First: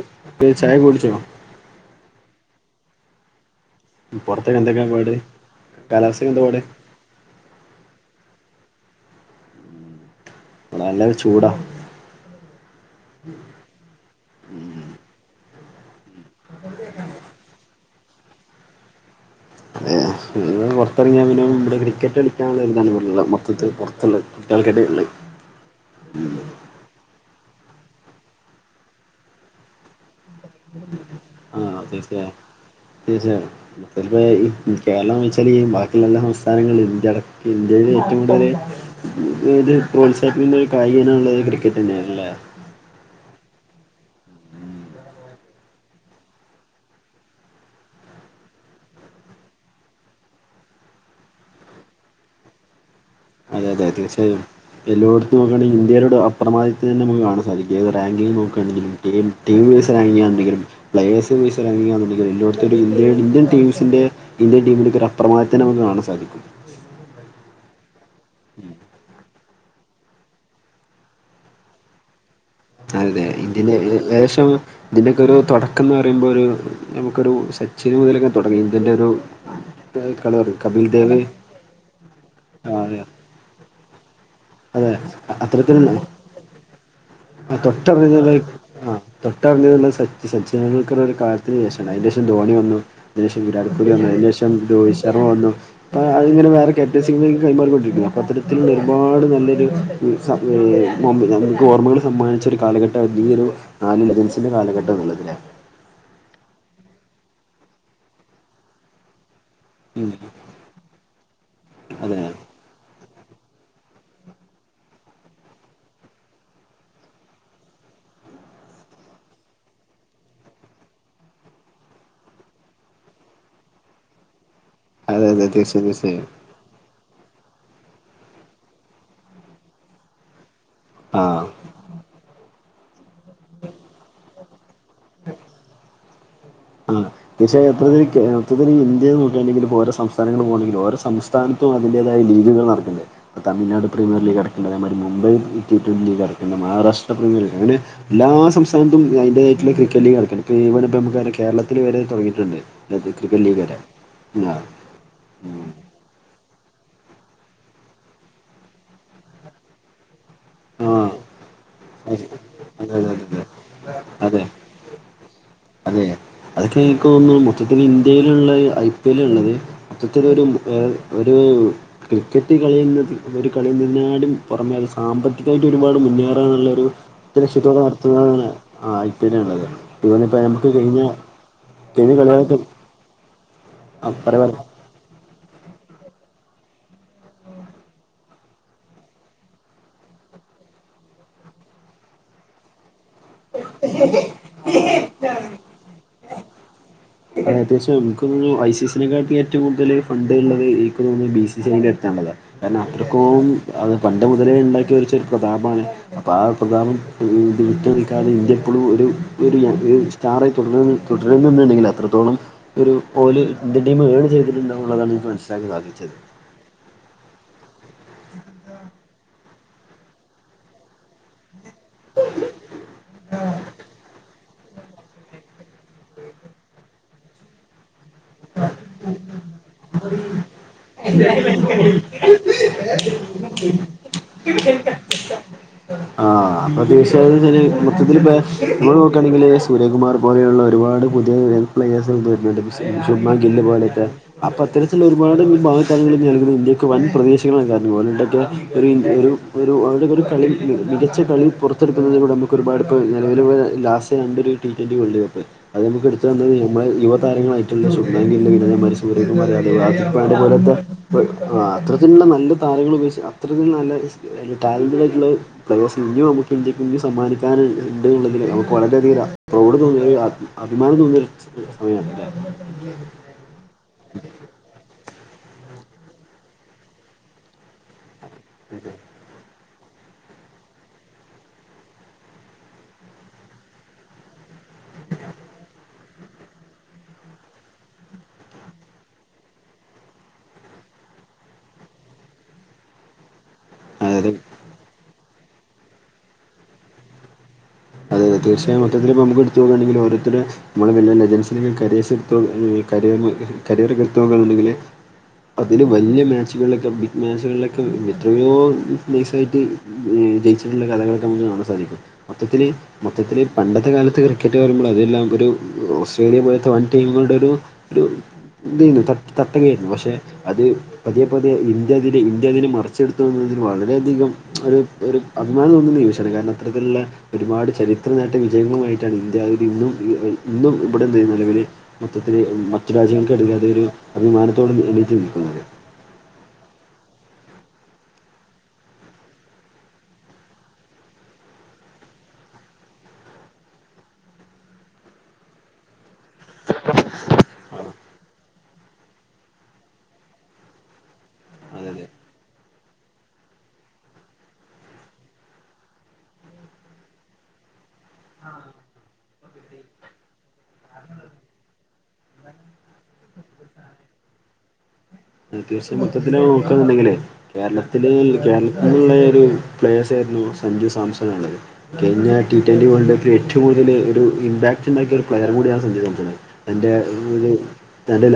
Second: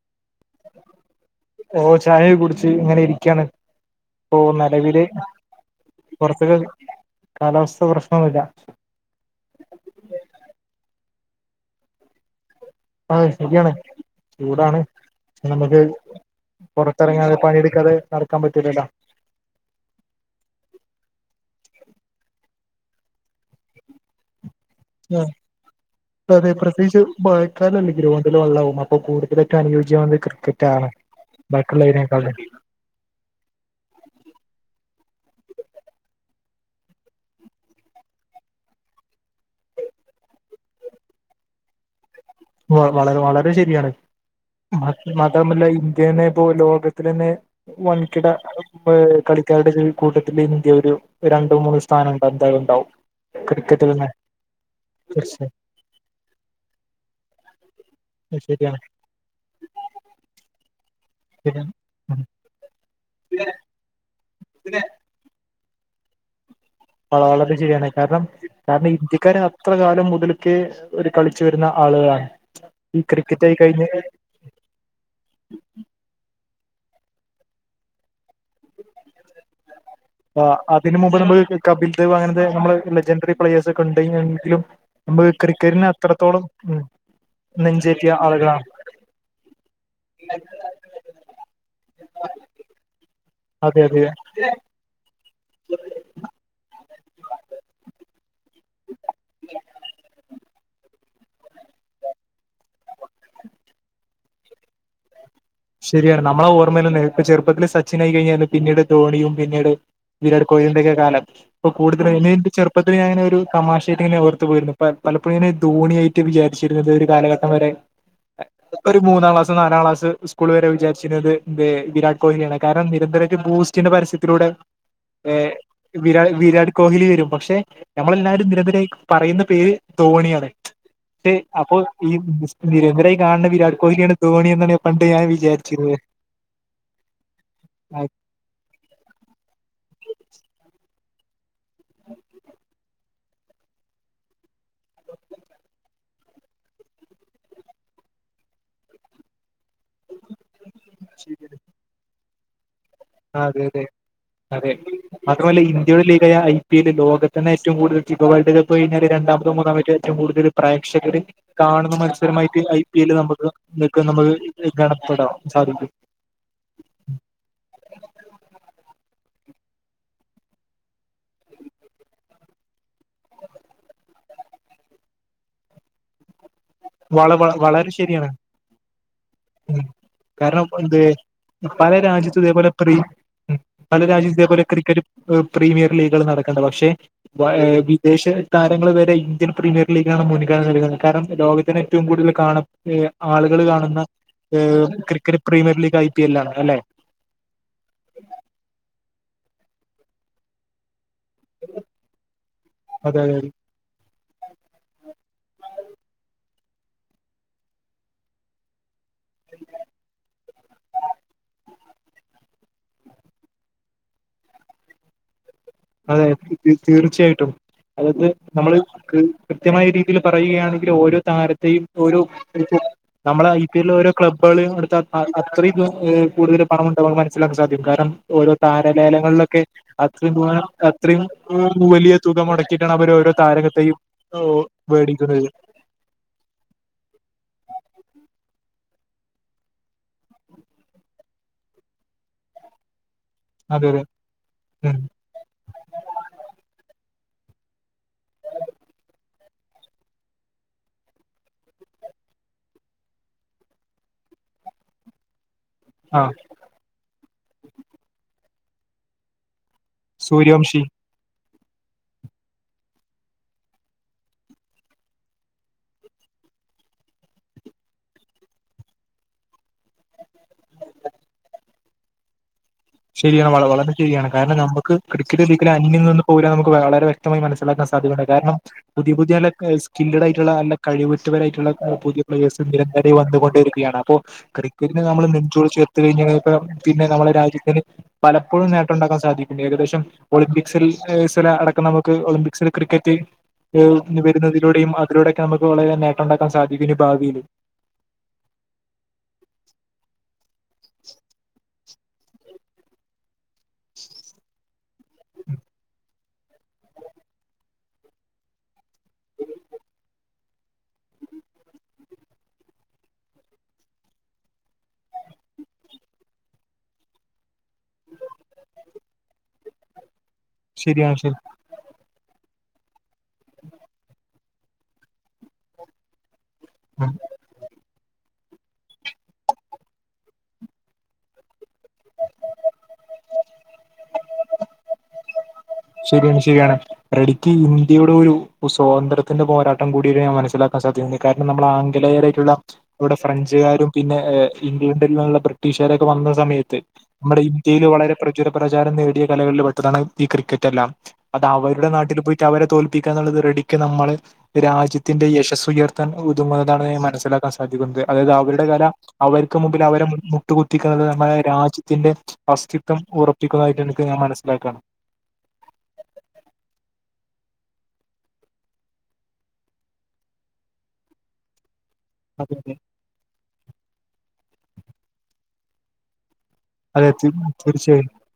എന്തേ ചായൊക്കെ കുടിച്ചോ? ഓഹ് ചായൊക്കെ കുടിച്ച് ഇങ്ങനെ ഇരിക്കയാണ് ഓഹ് പുറത്തേക്ക് എന്തൊക്കെയാ നെലവില് പാട് കാലാവസ്ഥക്ക് എന്താ പൊറത്തൊക്കെ പാട് ഇവിടെ കാലാവസ്ഥ പ്രശ്നൊന്നുല്ല ഇവിടെ നല്ലൊരു ചൂടാ ആഹ് ശരിയാണ് ചൂടാണ് നമുക്ക് പൊറത്തിറങ്ങാതെ പണിയെടുക്കാതെ നടക്കാൻ പറ്റൂലല്ലോ അതേയ് പുറത്തിറങ്ങിയ പിന്നെ ഇവിടെ ക്രിക്കറ്റ് എടുക്കാനുള്ളരു ഇതാണ് മൊത്തത്തിൽ പൊറത്തുള്ളത് [unintelligible] ആ അതെ പ്രത്യേകിച്ച് മയക്കാലല്ല ഗ്രോണ്ടിൽ വള്ളാവും അപ്പൊ കൂടുതലായിട്ടും അനുയോജ്യ ക്രിക്കറ്റ് റ്റാണ് ബാക്കിയുള്ളതിനേക്കാളും [unintelligible] മൊത്തപ്പോ കേരളം എന്ന് വെച്ചാല് ഈ ബാക്കിയുള്ള എല്ലാ സംസ്ഥാനങ്ങളും ഇന്ത്യ അടക്കം ഇന്ത്യയിൽ ഏറ്റവും കൂടുതല് ഇതൊരു പ്രോത്സാഹിപ്പിക്കുന്ന ഒരു കായിക ഇനം ഉള്ളത് ക്രിക്കറ്റ് തന്നെയാണല്ലേ വ വളരെ വളരെ ശരിയാണ് മ മാത്രമല്ല ഇന്ത്യനെ പ്പോ ലോകത്തിലെ തന്നെ വൻകിട കളിക്കാരുടെ കൂട്ടത്തില് ഇന്ത്യ ഒരു രണ്ടു മൂന്നും സ്ഥാനണ്ട് എന്തായാലും ഉണ്ടാവും അതെ അതെ ക്രിക്കറ്റിൽ തന്നെ തീർച്ചായായും എല്ലോട്ത്തും തീർച്ചയായും നോക്കയാണെങ്കിൽ ഇന്ത്യയില് ഡോക്ടർമാരുടെ തന്നെ നമുക്ക് കാണാം [unintelligible] റാങ്കിൽ ശരിയാണ് നോക്കുണെങ്കിലും ടീം വൈസ് ആണെങ്കിലും പ്ലഴേസ് പസ് ശരിയാണ് ഉം [unintelligible] ഇന്ത്യൻ ടീംസിന്റെ ഇന്ത്യൻ ടീമിന്റോക്കെ റഫ പ്രമാദത്തിനു മുന്നെ കാണാൻ സാധിക്കും വളരെ വളരെ ശരിയാണ് കാരണം കാരണം ഇന്ത്യക്കാരെ അത്ര കാലം മൊതൽക്കെ ഒരു കളിച്ചു വരുന്ന ആളുകളാണ് ഈ അതതെ ക്രിക്കറ്റ് ആയി ഇന്ത്യന്റെ കഴിഞ്ഞ് ഏകദേശം ഇതിന്റൊക്കെ ഒരു തൊടക്കം എന്ന് പറയുമ്പോ ഒരു നമുക്കൊരു സച്ചിന് മുതലങ്ങ് തൊടങ്ങ ഇന്ത്യൻന്റെ ഒരു കളി തുടങ്ങി ആഹ് കപിൽ അതിന് മുമ്പ് ദേവ് നമ്മള് കബിൽ ദേവ് അങ്ങനത്തെ നമ്മള് ആ, അതെ ലെജൻട്രി പ്ലഴേഴ്സ് ഒക്കെ ഉണ്ടെയ് എങ്കിലും അതെ നമ്മക്ക് ക്രിക്കറ്റിനെ അത്തരത്തിലുള്ള അത്രത്തോളം ഉം നെഞ്ചേറ്റിയ ആളുകളാണ് തൊട്ടർഞ്ഞു വന്ന സച്ചി സച്ചിൻ ടെൻഡുൽക്കർ ഒരു കാലത്തിന് ശേഷാണ് അയ്ന്റെ ശേഷം ധോണി വന്നു അയ്ന്റെ വിരാട് അതെ കോഹ് ലി അതെ വന്നു അയ്ന് ശേഷം ഡോയിസ് ചെർ വന്നു അപ്പ അങ്ങനെ വന്നു അപ്പത് അത്ങ്ങനെ കൈമാറിക്കൊണ്ടിക്കുന്നു അപ്പോൾ അത്തരത്തിലുള്ളൊരു ഒരുപാട് നല്ലൊരു ഇ -സ-എ നമുക്ക് ഓർമ്മകൾ സമ്മാനിച്ച ഒരു കാലഘട്ട ഈ ഒരു നാല് ലെജൻസിന്റെ കാലഘട്ട ന്ന്ള്ളതില്ലേ ശരിയാണ് നമ്മളെ ഓർമ്മയില ഇപ്പ ചെുപ്പത്തില് സച്ചിനായി കഴിഞ്ഞ പിന്നീട് ധോണിയും പിന്നീട് ഉം വിരാട് കോഹ്ലിന്റെ ഒക്കെ കാലം ഇപ്പൊ അതെ കൂടുതലും ചെറുപ്പം ഇപ്പഴങ്ങനെ ഒരു തമാശയായിട്ട് ഇങ്ങനെ ഓർത്തു പോയിരുന്നു പലപ്പോഴുംങ്ങനെ ധോണിയായിട്ട് വിചാരിരുന്നത് ഒരു കാലഘട്ടം വരെ ഒരു മൂന്നാം ക്ലാസ് നാലാം ക്ലാസ് സ്കുൾ വരെ വിചാച്ചരിക്കുന്നത് വിരാട് കോഹ്ലിയാണ് കാരണം നിരന്തരം ബൂസ്റ്റിന്റെ പരസ്യത്തിലൂടെ അതെ ഏ അതെ തീർച്ചയായും തീർച്ചയായും വിരാട് കോഹ്ലി വരും പക്ഷെ നമ്മളെല്ലരും നിരന്തരമായി പറയുന്ന പേര് ധോണിയാണ് പക്ഷെ ആഹ് അപ്പോ ഈ നിരന്തരമായി കാണുന്ന വിരാട് കോഹ്ലിയാണ് ധോണി എന്നാണ് എന്നാണ് ഞാൻ വിചാരിച്ചത് പഷേ മൊത്തത്തില് ഇന്ത്യ നോക്കിയാണെങ്ക ഇപ്പോ ഓരോ സംസ്ഥാനങ്ങളൾ പോകണെങ്കിലും സംസ്ഥാന ഓരോന്നും അതിന്റതായ ലീഗുകൾ നടക്ക്ണ്ട് അപ്പോ തമിഴ്നാട് പ്രീമിയർലീഗ് കെടക്ക്ണ്ട് അതുപോലെ മുംബൈ പ്രീമിയാർ ലീഗ് അങ്ങനെ മഹാരഷ്ട്ര പ്രീമിയർലീഗ് അങ്ങനെ എല്ലാ സംസ്ഥാനത്തും അതിന്റെതായിട്ടുള്ള ക്രിക്കറ്റ് ലീഗ് നടക്കണ്ട് ഇപ്പ കേരളത്തില് വരെ തുടങ്ങിയിട്ടുണ്ട് ആ ക്രിക്കറ്റ് ലീഗ് അതെ വരെ അതെ അതെ മാത്രമല്ല ഇ ഇന്ത്യുടെ ലീഗായ ഐ പി എൽ ലോകത്ത് തന്നേ ഏവും കൂടുതൽ ഇപ്പ വേൾഡ് കപ്പ് കഴിഞ്ഞാ രണ്ടാമത്തിയോ മൂന്നാമത്തിയോ ഏവും കൂടുതൽ ആഹ് ആഹ് പ്രേക്ഷകര് കാണുന്ന അതെ മത്സരമായിട്ട് ഐ അതെ പി എല് അതെ നമുക്ക് ഇതൊക്കെ നമ്മൾ അതെ ഗണപ്പെടാൻ സാധിക്കും അതെ അതൊക്കെ എനിക്ക് തോന്നുന്നു മൊത്തത്തില്ൽ ഇന്ത്യയിലള്ളത് ഐ പി എല്ല ഉള്ളത് മൊത്തത്തിലൊരു എ ഒരു ക്രിക്കറ്റ് കളിയുന്നത് ഒരു കളിഎന്നതിനേക്കാളും പുറമെ അത് സാമ്പത്തികമായിട്ട് ഒരുപാട് മുന്നേറാനുള്ളൊരു വള ലക്ഷ്യത്തോടെ വളരെ ശരിയാണ് നടത്തുന്നതാണ് ആ ഐ പി ൽ ള്ളത് ഉം അത് ഇപ്പ കാരണം നമുക്ക് എന്ത് കഴിഞ്ഞ പല കഴിഞ്ഞ രാജ്യത്തു കളികളൊക്കെ ഇതേപോലെ പ്രീ പല ആ രാജ്യത്ത് പറയ് പറയ് ഇതേപോലെ ക്രിക്കറ്റ് പ്രീമിയർ ലീഗർകൾ നടക്ക്ണ്ട് പക്ഷേ വഴേ വിദേശ താരങ്ങൾ വരെ ഇന്ത്യൻ പ്രീമിയർ ലീഗാണ് മുൻഗണന നൽകുന്നത് കാരണം ലോക ത്തിൽ ഏറ്റവും കൂടുതൽ കാണ ഏ ആളുകൾ കാണുന്ന ഏഹ് cricket premier league I P L ആണ് അല്ലെ അ അത്യാവശ്യം എമുക്ക് ഐ സിസിനെക്കാട്ടിലും ഏറ്റവും കൂടുതൽ ഫണ്ട് ഉള്ളത് എനക് തോന്നുന്നു ബസിസികാണെന്ന് എടുത്തുള്ളതാണ് കാരണം അതെ അതെ അത്രക്കും അത് പണ്ട് മുതലേ ഉണ്ടാക്കിവെച്ച ഒരു പ്രതാപമാണ് അപ്പൊ ആ പ്രതപോക്കെ വിട്ട് നിക്കാതെ ഇന്ത്യ ഇപ്പോഴും ഒരു [unintelligible] ഒരു സ്റ്റാറായിട്ട് തുടരന്ന തുടരുന്നുണ്ടെങ്കിൽ അത്തോളം ഒരു ഓല് ഇന്ത്യൻ ടീം ഏൺ ചെയ്തിട്ടുണ്ടെന്നാണ് എനിക്ക് മനസ്സിലാക്കി സാധിക്കുന്നത് അതെ തീർച്ചയായിട്ടും അതായത് നമ്മള് കൃ കൃത്യമായ രീതിയിൽ പറയുകയാണെങ്കിൽ ഓരോ താര തെയും ഓരോ [inaudible] നമ്മളെ ഐ പി ൽ ഓരോ ക്ലബ്ബ് ക്ലബ്ബള് എടുത്ത അ അ അത്രം ഏ കൂടുതൽ പണംമുണ്ടന്ന് മനസ്സിലാക്കാൻ സാധിക്കും കാരണം ഓരോ താരലേലകളിലൊക്കെ അത്ര തു അത്രയും ഉം വലിയ തുക മുടക്കിയിട്ടാണ് അവര് ഓരോ താരത്തെയും മേടിക്കുന്നത് ആഹ് അപ്പൊ തീർച്ചയായും മൊത്തത്തിൽ ഇപ്പ നമ്മള് നോക്കയാണെങ്കില് സൂര്യകുമാർ പോലെയുള്ള ഒരുപാട് പുതിയ പ്ലേസ് വരുന്നുണ്ട് ക്ഷ ശുഭമാൻ ഗിൽ അതെ അതെ പോലത്തെ അപ്പൊ ഉം അത്തരത്തിലുള്ള ഒരുപാട് ഭാവി താരങ്ങൾ ഇന്ത്യക്ക് വൻ പ്രതീക്ഷ റ്റങ്ങളാ കാരണംഓല്ണ്ടാകിയാ ഒരു ന്ത്യ ഒരു ഒരു അവന്റെ ഒക്കെ ഒരു കളി മികച്ച കളി പുറത്തെടുക്കുന്നതിലൂടെ നമുക്കൊക്കെ ഒരുപാട് ഇപ്പോ നിലവിൽ ലാസ് ണ്ട ഒരു ടി ട്വന്റി വേൾഡ് കപ്പ് അത് നമുക്ക ആ എടുത്ത് തന്നത് ഇവമാര് യുവതാരങ്ങളായിട്ടുള്ള ശുഭമാൻ ഗിൽ സൂരജ് [inaudible] അതെ പോലത്തെ സൂര്യവംശി പ് ആ അതരത്തിലുള്ള നല്ല താരങ്ങൾ ഉപയോഗിച്ച് അത്ര നല്ല ടാലെന്ഡന്റ് ആയിട്ടുള്ള പ്ലയെസ് ഇനിയും നമുക്ക് ഇന്ത്യക്ക് സമ്മാനിക്കാനൻണ്ട്ന്നുള്ളതിൽ നമുക്ക് വളരെയധികം പ്രൗഡ് തൊയര് അഭിമാനം തോന്നിയൊരു ച് സമയണല്ലേ ശരിയാണ് വ വളരെ ശരിയാണ് കാരണം ന്നമ്മക്ക് ക്രിക്കറ്റ്ലും അന്യം നിന്ന് പോവില്ലന്ന് നമുക്ക് വളരെ വ്യക്ത വ്യക്തമായി മനസ്സിലാക്കാൻ സാധ്യതഉണ്ട് കാരണം അല്ലേ പുതിയ പുതിയ സ് ചില്ല്ട് ആയിട്ടുള്ള നല്ല കഴിവെുത്തവരായിട്ടുള്ള പുതിയ പ്ലേസ് നിരന്തരം വന്നുകൊണ്ടിരിക്കുകയാണ് അപ്പോ ക്രി പിന്നെ നമ്മള് നെഞ്ചോട് ചേർത്ത് കഴിഞ്ഞ [unintelligible] പിന്നെ നമ്മളെ രാജ്യത്തിന് പലപ്പോഴും നേട്ടണ്ടാക്കാൻ സാധിക്കണ്ട് ഏകദേശം ഒളിമ്പിക്സിൽ [unintelligible] അടക്കം നമുക്ക് ഒളിമ്പിക്സിൽ ക്രിക്കറ്റ് [unintelligible] ഇനി അതായത് അതെ വരുന്നതിലൂടെയും അതിലൂടെയക്കെ നമുക്ക് വളരെ നേട്ടോണ്ടാക്കാൻ സാധിക്കും ഇനി ഭാവിയില് അതേ തീർച്ചയായും മൊത്തത്തിൽഇപ്പൊ നമുക്ക് എടുത്ത്പോകയാണെങ്കിൽ ഓരോരുത്തരു നമ്മളെ [unintelligible] കാരെസ [unintelligible] കരിയർ കരിയർ [unintelligible] അതില് വലിയ മാച്ചുകളിലൊക്കെ ബിഗ് മാച്ചുകളിലൊക്കെ എത്രയോ നൈസായിട്ട് ജയിച്ചിട്ടുള്ള കഥകളൊക്കെ നമുക്ക് കാണാൻ സാധിക്കും മൊത്തത്തിൽ മൊത്തത്തിൽ പണ്ടത്തെ കാലത്ത് ക്രിക്കറ്റ് പറയുമ്പോൾ അതെല്ലാം ഒരു ഓസ്ട്രേലിയ പോലെത്തെ വൻ ടീമുകളുടെ ഒരു ഒരു ഇതേനു തട്ട് തട്ടകയായിരുന്നു പക്ഷെ അത് ശരിയാണ് പതിയെ ശരി പതിയ ല്ല് [unintelligible] ഇന്ത്യഅതി ല്ല് മറിച്ചെടുത്തതോട്കൂടി വളരെയധികം ഒരു ഒരു അഭിമാനം തോന്നുന്ന നിമിഷമാണ് കാരണം അത്തരത്തില്ള്ള ഉം. ഒരുപാട് ചരിത്ര നേട്ട വിജയങ്ങളുമായിട്ടാണ് ഇന്ത്യ ഇന്നും ഇന്നും ഇവിടെ [unintelligible] നിലവിൽ മൊത്തത്തിൽ മറ്റു രാജ്യങ്ങൾക്കിടൽ അതൊരു അഭിമാനത്തോട് എണിറ്റ് നിൽക്കുന്നത് ശെരിയാണ് ശെരിയാണ് റെഡിക്ക് ഇന്ത്യയുടെ ഒരു സ്വാതന്ത്രത്തിന്റെ പോരാട്ടം കൂടിയാണ് ഞാൻ മനസ്സിലാക്കാൻ സാധിക്കുന്നത് കാരണം നമ്മളെ ആംഗലയറായിട്ടുള്ള ഇവിടെ ഫ്രഞ്ചുകാരും പിന്നെ ഇംഗ്ലണ്ടിൽന്നുള്ള ബ്രിട്ടീഷുകാരൊക്കെ വ ന്ന സമയത്ത് നമ്മുടെ ഇന്ത്യയില് അതെ വളരെ പ്രചുര പ്രചാരം നേടിയ കലകളിൽ പെട്ടതാണ് ഈ ക്രിക്കറ്റ് തെല്ലാം അത് അവരുടെ അതെ നാട്ടിൽ പോയിട്ട് അവരെ തോൽപ്പിക്കാന്നുള്ളത് റെഡിക്ക് നമ്മള് രാജ്യത്തിന്റെ യശസ്സുയർത്താൻ ഒ ങ്ങുന്നതാണ് ഞാൻ മനസ്സിലാക്കാൻ സാധിക്കുന്നുണ്ട് അതായത് അവരുടെ കല അവർക്ക് മുകിൽ അവരെ മുട്ടുകുത്തിക്കുന്നത് നമ്മടെ രാജ്യത്തിന്റെ അസ്തിത്ത്വം ഉറപ്പിക്കുന്നതായിട്ട് എനിക്ക് ഞാൻ മനസ്സിലാക്കാണ് അത്യാവ്യം മൊത്തത്തില് നോക്കന്നുണ്ടെങ്കിലേ കേരളത്തില് കേരളത്തിലുള്ള ഒരു പ്ലേയേഴ്സ് ആയിരുന്നു സഞ്ജു സാംസൺ ഉള്ളത് കഴിഞ്ഞ ടി അതെ ട്വന്റി വേൾഡ് കപ്പിൽ ഏറ്റവും കൂതല് ഒരു ഇമ്പാക്ട് ഉണ്ടാക്കിയ ഒരു പ്ലെയർ കൂടിയാണ് സഞജു സംസാൺ. തൻ്റെ അതെ [unintelligible] തീർച്ചയായും തൻ്റെ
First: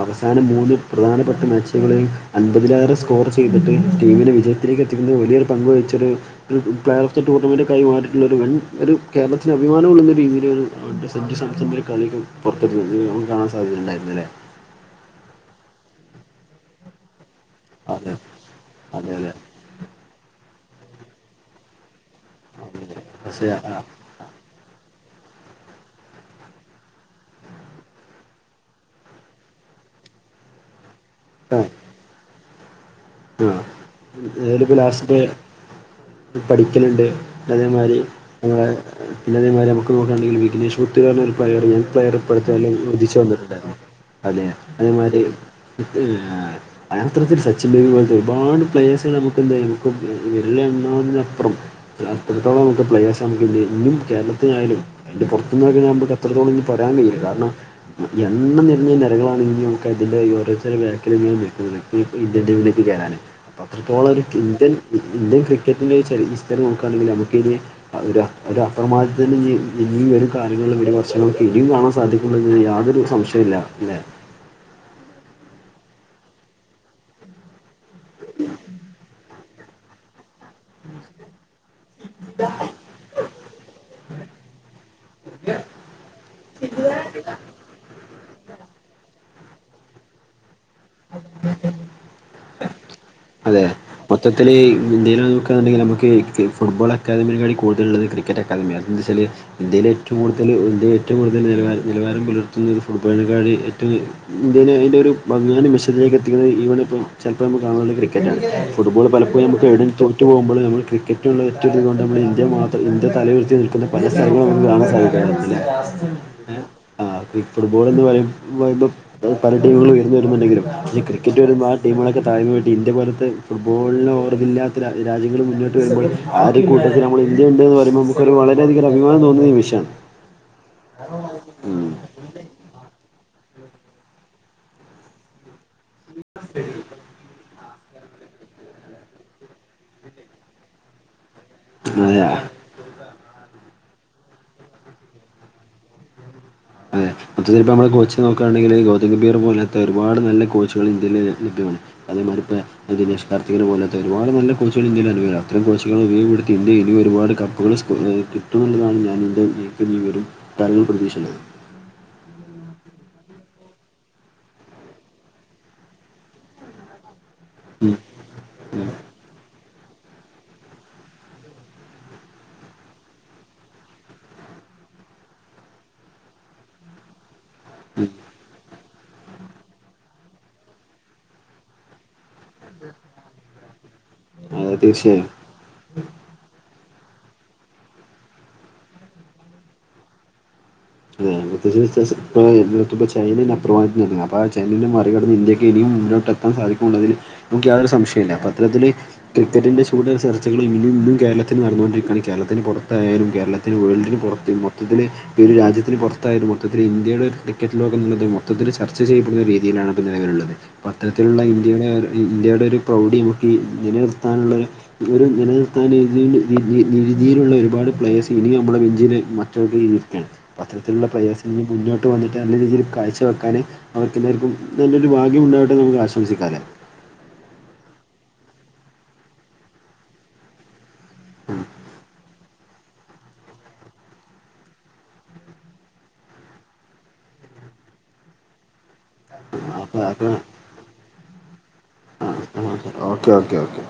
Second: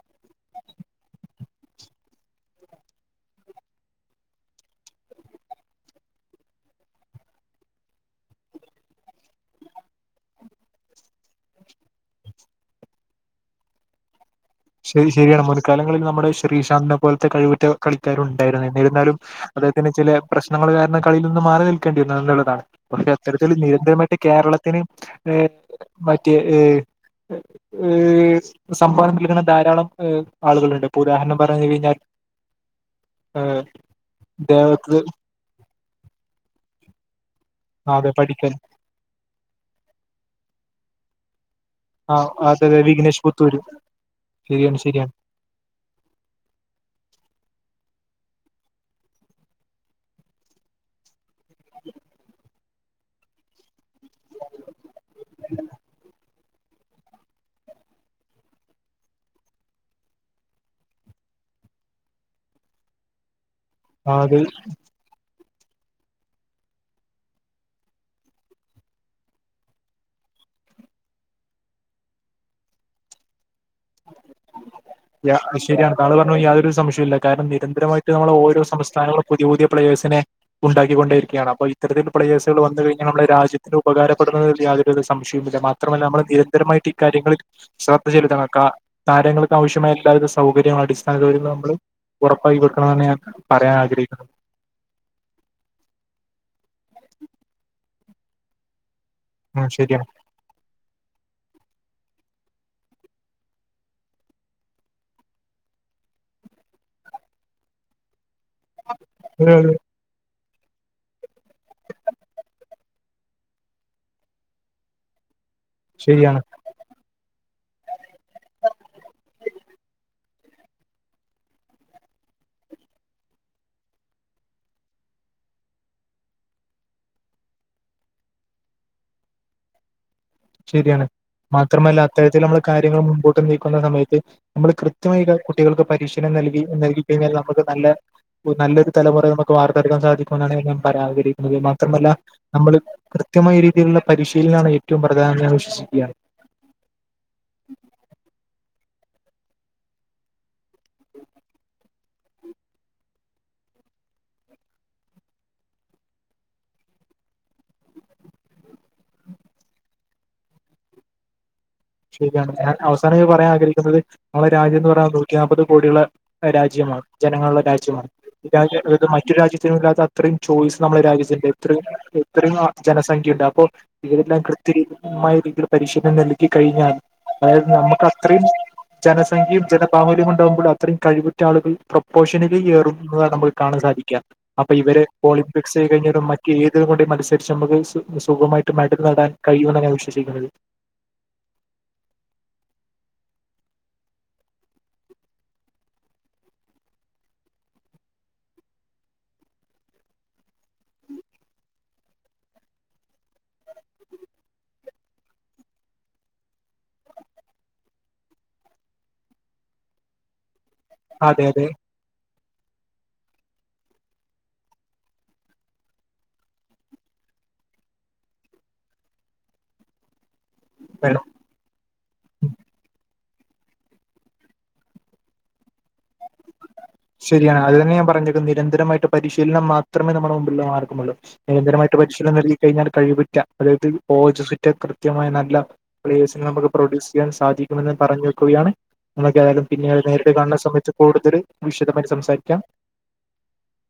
അവസാനം മൂന്ന് പ്രധാനപ്പെട്ട മാച്ചുനുളളിൽ അൻപതിലേറെ സ്കോർ ചെയ്തിട്ട് ടീമിനെ വിജയത്തിലേക്ക് എത്തിക്കുന്ന വലിയൊരു പങ്ക് വഹിച്ചൊരു ഒരു പ്ലർഓഫ് ദ ടൂർണമെന്റ് [unintelligible] മാറിയിട്ടുള്ള ഒരു വൻ ഒരു കേരളത്തിന് അഭിമാനമു ള്ളുന്ന ടീമിലോരു [unintelligible] സഞജു സാംസൺ ഒരു കളി [unintelligible] കാണാൻ സാധ്യതയ ഉണ്ടായിരുന്നല്ലേ ശെരി ശരിയാണ് മോനെ കാലങ്ങളിൽ നമ്മുടെ ശ്രീശാന്തിനെ പോലത്തെ കഴിവുറ്റ അതെ കളിക്കാരും ഉണ്ടായിരുന്നു അതെ എന്നിരുന്നാലും അതെ അദ്ദേഹത്തിനിന്റെ ചില പ്രശ്നങ്ങൾ കാരണം കളിയിൽ നിന്ന് മാറി നിൽക്കേണ്ടി വന്നു എന്നുള്ളതാണ് പക്ഷെ അത്തരത്തിൽ ആ ആ നിരന്തരമായി കേരളത്തിന് ഏ മറ്റേ ഏ ഏ സമ്പനത്തിൽങ്ങനെ ധാരാളംഏഹ ആളുകളുണ്ട് ഇപ്പൊ ഉദാഹരണം പറഞ്ഞു കഴിഞ്ഞാൽ ഏഹ് ആ [unintelligible] ദേവത്ത് ലാസ്റ്റ് ഡേയാ പഠിക്കലുണ്ട് അതേമാരി അതെ പഠിക്കൽ നമ്മളെ അന്നേരം വ നമുക്ക്നോക്കമെങ്കിൽ [unintelligible] [unintelligible] ആ വേർപ്പെടുത്തല്ലും അതെ [unintelligible] വിഘ്നേഷ് പുത്തൂര് വന്നിട്ടുണ്ടായിരുന്നു അതെ ശരിയാണ് ശരിയാണ് അതേമാതി [unintelligible] ഒരുപാട് പ്ലെയേഴ്സ് നമുക്ക എന്തേലും വിരലിൽ എണ്ണആവുന്നതിലപ്പറം അത്രത്തോള നമുക്ക് പ്ലേയാഴ്സ് ആണെങ്കിലും കേരളത്തിനായാലും അതിന്റെ പുറത്തുന്നൊരു നമ്മടെ ഇത്രത്തോളം ഇനി പറയാൻ ഇല്ല കാരണം എണ്ണ നിറഞ്ഞ നിരകളാണെങ്കിൽ നമുക്ക് അതിന്റെ ഓരോർത്തരുടെ ബേക്കിൽഇങ്ങനെ നിക്കുല [unintelligible] റാണ് അപ്പ അത്രത്തോളം ആ ഒരു അത് കിന്റൽ ഇന്ത്യൻ ക്രിക്കറ്റിൻ്റെ ച ഹിസ്റ്ററി നോക്കുകയാണെങ്കിൽ നമുക്കിനി അതൊരു അ ഒരു അപ്രമാദത്തിന് ഇനിയൊരു കാര്ങ്ങളിൽ വിട പർച്ചങ്ങളക്ക് ഇനിയും കാണ സാധിക്കുന്നുണ്ടെന്ന് യാതൊരു സംശയമല്ല ലേ ഇല്ല അത് ശരിയാണ് താങ്ങൾ പറഞ്ഞ യാതൊരു സംശയവുമില്ല കാരണം നിരന്തരമായി നമ്മൾ ഓരോ സംസ്ഥാനങ്ങളും പുതിയ പുതിയ പ്ലയേഴ്സിനെ ഉണ്ടാക്കിക്കൊണ്ടേരിക്കാണ് അപ്പോ ഇത്തരത്തിൽ പ്ലേസുകൾ വന്നു കഴിഞ്ഞൽ നമ്മളെ രാജ്യത്തിന് ഉപകാരപ്പെടുന്ന സംശയില്ല മാത്രമല്ല നമൾ നിരന്തരമായിട്ട് കാര്യങ്ങളിൽ ശ്രദ്ധചെലുത്തണം. ക്കാ താരങ്ങൾക്ക് ആവശ്യമായ എല്ലാവിധ സൗകര്യങ്ങള അടിസ്ഥ താൻ കാര്യങ്ങൾ നമ്മൾ ഉറപ്പായി കൊടുക്കണെന്ന് ഞാൻ പറയാൻ ആഗ്രഹിക്കുന്നു. ഇതല് ഇന്ത്യെൽ നോക്കാന്നിണ്ടെങ്കിൽ നമുക്ക് ഫുട്ബോൾ അക്കാദമി കൂടുതലള്ളത് ക്രിക്കറ്റ് അക്കാദമ്യാ കാരണെന്തച്ചാൽ. ഉം ഇന്ത്യേൽ ശരിയാണ്. ഏറ്റും കൂട്തൽ. ഏറ്റും കൂടുതൽ നിലവാര നിലവാരം പുലർത്തുന്നത് ഫുട്ബോള്ക്കാര് ഏറ്റും ഇന്ത്യൽ അതിന്റെ ഒരുപതി. ച്ചിലേക്ക് എത്തിക്കുന്നത് ഈവണിപ്പോ ചെലപ്പോ നമള് കാണുന്നത് ക്രിക്കറ്റാണ് ഫുട്ബോൾ പലപ്പോഴും അതെ, അതെ, നമുക്കെവിടെ തോൽ റ്റ് പോവുമ്പള് നമ്മ ക്രിക്കറ്റുള്ള ഒറ്റിരിതോണ്ട് നമ്മള് ഇന്ത്യ മാത്ര ഇന്ത്യ തലയിരുത്തി നിൽക്കുന്ന പലസ്ഥലങ്ങളും നമുകാണാസാധിക്കും. ശരിയാണ്. ലേ. ആ ഈ ഫുട്ബോൾ എന്ന് പറ പറയ്പ പല ടീമുകളും ഉയർന്ന് വരുന്നുണ്ടെങ്കിലും. പക്ഷെ ക്രിക്കറ്റ് വരുമ്പൾ ആ ടീമെളൊക്കെ താഴ്ന്ന് പോയിട്ട് ഇന്ത്യ പോലത്തെ ഫുട്ബോളിനെ ഓവറില്ലാത്ത രാജ്യങ്ങള് മുന്നോട്ട് വരുമ്പോൾ. ആ ഒരു കൂട്ടത്തിൽനമ്മള്ന്ത്യുണ്ടെന്ന് പറയുമ്പോ നമക്കൊരു വളരെയദികം അഭിമാനതോന്നുന്ന നിമിഷാ. ശെരിയാണ് മാത്രമല്ല അത്തരത്തിൽ നമ്മള് കാര്യങ്ങൾ മുമ്പോട്ട് നീക്കുന്ന സമയത്ത്. നമ്മൾ കൃത്യമായി കുട്ടികൾക്ക് പരിശീലനം നൽകി കഴി കഴിഞ്ഞാൽ നമുക്ക്. നല്ല നല്ലൊരു തലമുറ നമുക്ക് വാർത്തെടുക്കാൻ സാധിക്കും എന്നണെങ്കിൽ പറയാൻ ആ എന്നത് മാത്രമല്ല അതെയാ നമ്മള് കൃത്യമായി രീതിയിലുള്ള പരിശീലനാണ് ഏറ്റും പ്രധാനം ഞാൻ വിശ്വസിക്കാണ്. അതെ. അത്ചെലപ്പം കോച്ച് നോക്കുകയാണെങ്കിൽ ഗൗതംഗബീർ പോലത്തെ ഒരുപാട് നല്ല കോച്ചുകൾ ഇന്ത്യയി ലഭ്യമാണ്. അതേമാതിരിപ്പ. ദിന് കാർത്തികന് പോലത്തെ ഒരുപാട് നല്ല കോച്ചുകള് ഇന്ത്യൽ അനുകൂല അത്തരം കോച്ചുകള് ഉപയോഗപ്പെടുത്തി ഇന്ത്യ ഇനി ഒരുപാട് കപ്പുകൾ. കിട്ടുമെന്നതാണ് ഞാൻ എൻ്റെവല്യോരു തല പ്രതീക്ഷ. ശരിയാണ് ഞാൻ അവസാനം പറയാൻ ആഗ്രഹിക്കുന്നത് നമ്മുടെ രാജ്യം എന്ന് പറയാ നൂറ്റിനാപ്പത് കോടിയുള്ള.. രാജ്യമാണ് ജനങ്ങളുള രാജ്യമാണ്. രാ അത് മറ്റു രാജ്യത്തിനും ഇല്ലാത്ത അത്രയും ചോയ്സ് നമ്മള രാജ്യത്തിന്റെത്രേം. ഇത്രയും ജനസംഖ്യണ്ട് അപ്പോ ഇതെല്ലാം കൃത്യമായ രീതിയിൽ പരിശീലനം നൽകി. കയിഞ്ഞാൽ അതായത് നമ്മുക്ക് അത്രേം. ജനസംഖ്യയും ജനബാഹുല്യം ഉണ്ടാകുമ്പോൾ അത്രയും കഴിവുറ്റ ആളുകൾ പ്രൊപ്പോഷനലി കേറും എന്നതാണ് നമ്മള്. കാണാൻ സാധിക്ക അപ്പൊ അതെ ഇവര് തീർച്ചയായും പോളി. ഫിക്സെയ്ത് കയിഞ്ഞാലും മറ്റ ഏതൊര് മനുസരിച്ച് നമുക്ക് സുഖമായിട്ട് മെടല് നേടാൻ കഴിയുമെന്നാണ്ഞാൻ വിശ്വസിക്കുന്നത്. അതെത്യ അപ്പ [unintelligible] ചൈനെനെ മറികടന്ന് ഇന്ത്യക്ക് ഇനിയും മുന്നോട്ട്. പാൻ സാധിക്കുളുന്നതില് ഇനിക്ക് യാതൊരു സംശയൂല്ല അപ്പൊ അത്തരത്തില് ക്രിക്കറ്റിന്റെ ചൂട്. ഇന്നും ഇന്നും കേരളത്തില് നടന്നോണ്ടിരിക്കാണ്. കേരളത്തിന് പൊറത്തായാലും കേരളത്തിന് വേൾഡിന് പൊറത്ത് മൊത്തത്തിൽ ഈ ഒരു രാജ്യ. ത്തിന് പൊറത്തായാലും മൊത്തത്തിൽ ഇന്ത്യയുടെ ക്രിക്കറ്റ് ലോകന്നുള്ളത് മൊത്തത്തിൽ ചർച്ച ചെയ്യപ്പെടുന്ന രീതിയിലാണ് നിലവിലുള്ളത്. പത്തരത്തിലുള്ള അതെ അതെ ഇന്ത്യയുടെ ഇന്ത്യയുടെ ഒരു പ്രൗഡി നമുക്ക് ഈ നിലനിർത്താനുള്ളൊരു. ഒരു നിലനിർത്താന രീതി രീതിയിലുള്ള ഒരുപാട് പ്ലെയേഴസ് ഇനി നമ്മുടെ വെഞ്ചിന്. രിക്കാണ് അപ്പൊ അത്തരത്തിൽള. വേണം. ഇനി മുന്നോട്ട് വന്നിട്ട് നല്ല രീതിയിൽ കാഴ്ചവെക്കൻ നമക്കെലാവർക്കും നല്ലൊരു ഭാഗ്യ ഉണ്ടവട്ടെന്ന് നമുക്ക് ആശം. [unintelligible] ശരിയാണ് അത് തന്നെ ഞാൻ പറഞ്ഞേ നിരന്തരമായിട്ട് പരിശീലനം മാത്രമേ നമ്മുടെ മുമ്പുള്ള മാർഗമുള്ളൂ. നിരന്തരമായിട്ട് പരിശീലനം നൽകികഴിഞ്ഞാൽ കഴിവറ്റ അതായത് പോജസിറ്റ കൃത്യമായ നല്ല. പ്ലേഴ്സിന് നമുക്ക് പ്രൊഡ്യൂസ് ചെയ്യാൻ സാധിക്കുമെന്ന് പറഞ്ഞു വെക്കുകയാണ്. ഇങ്ങനൊക്കെ അയാലും പിന്നീട് അപ്പോൾ അപ്പോൾ നേരിട്ട് കാണുന്ന സമയത്ത് കൂടുതൽ വിശദമായിട്ട് ആ സംസാരിക്കാം. Okay okay okay.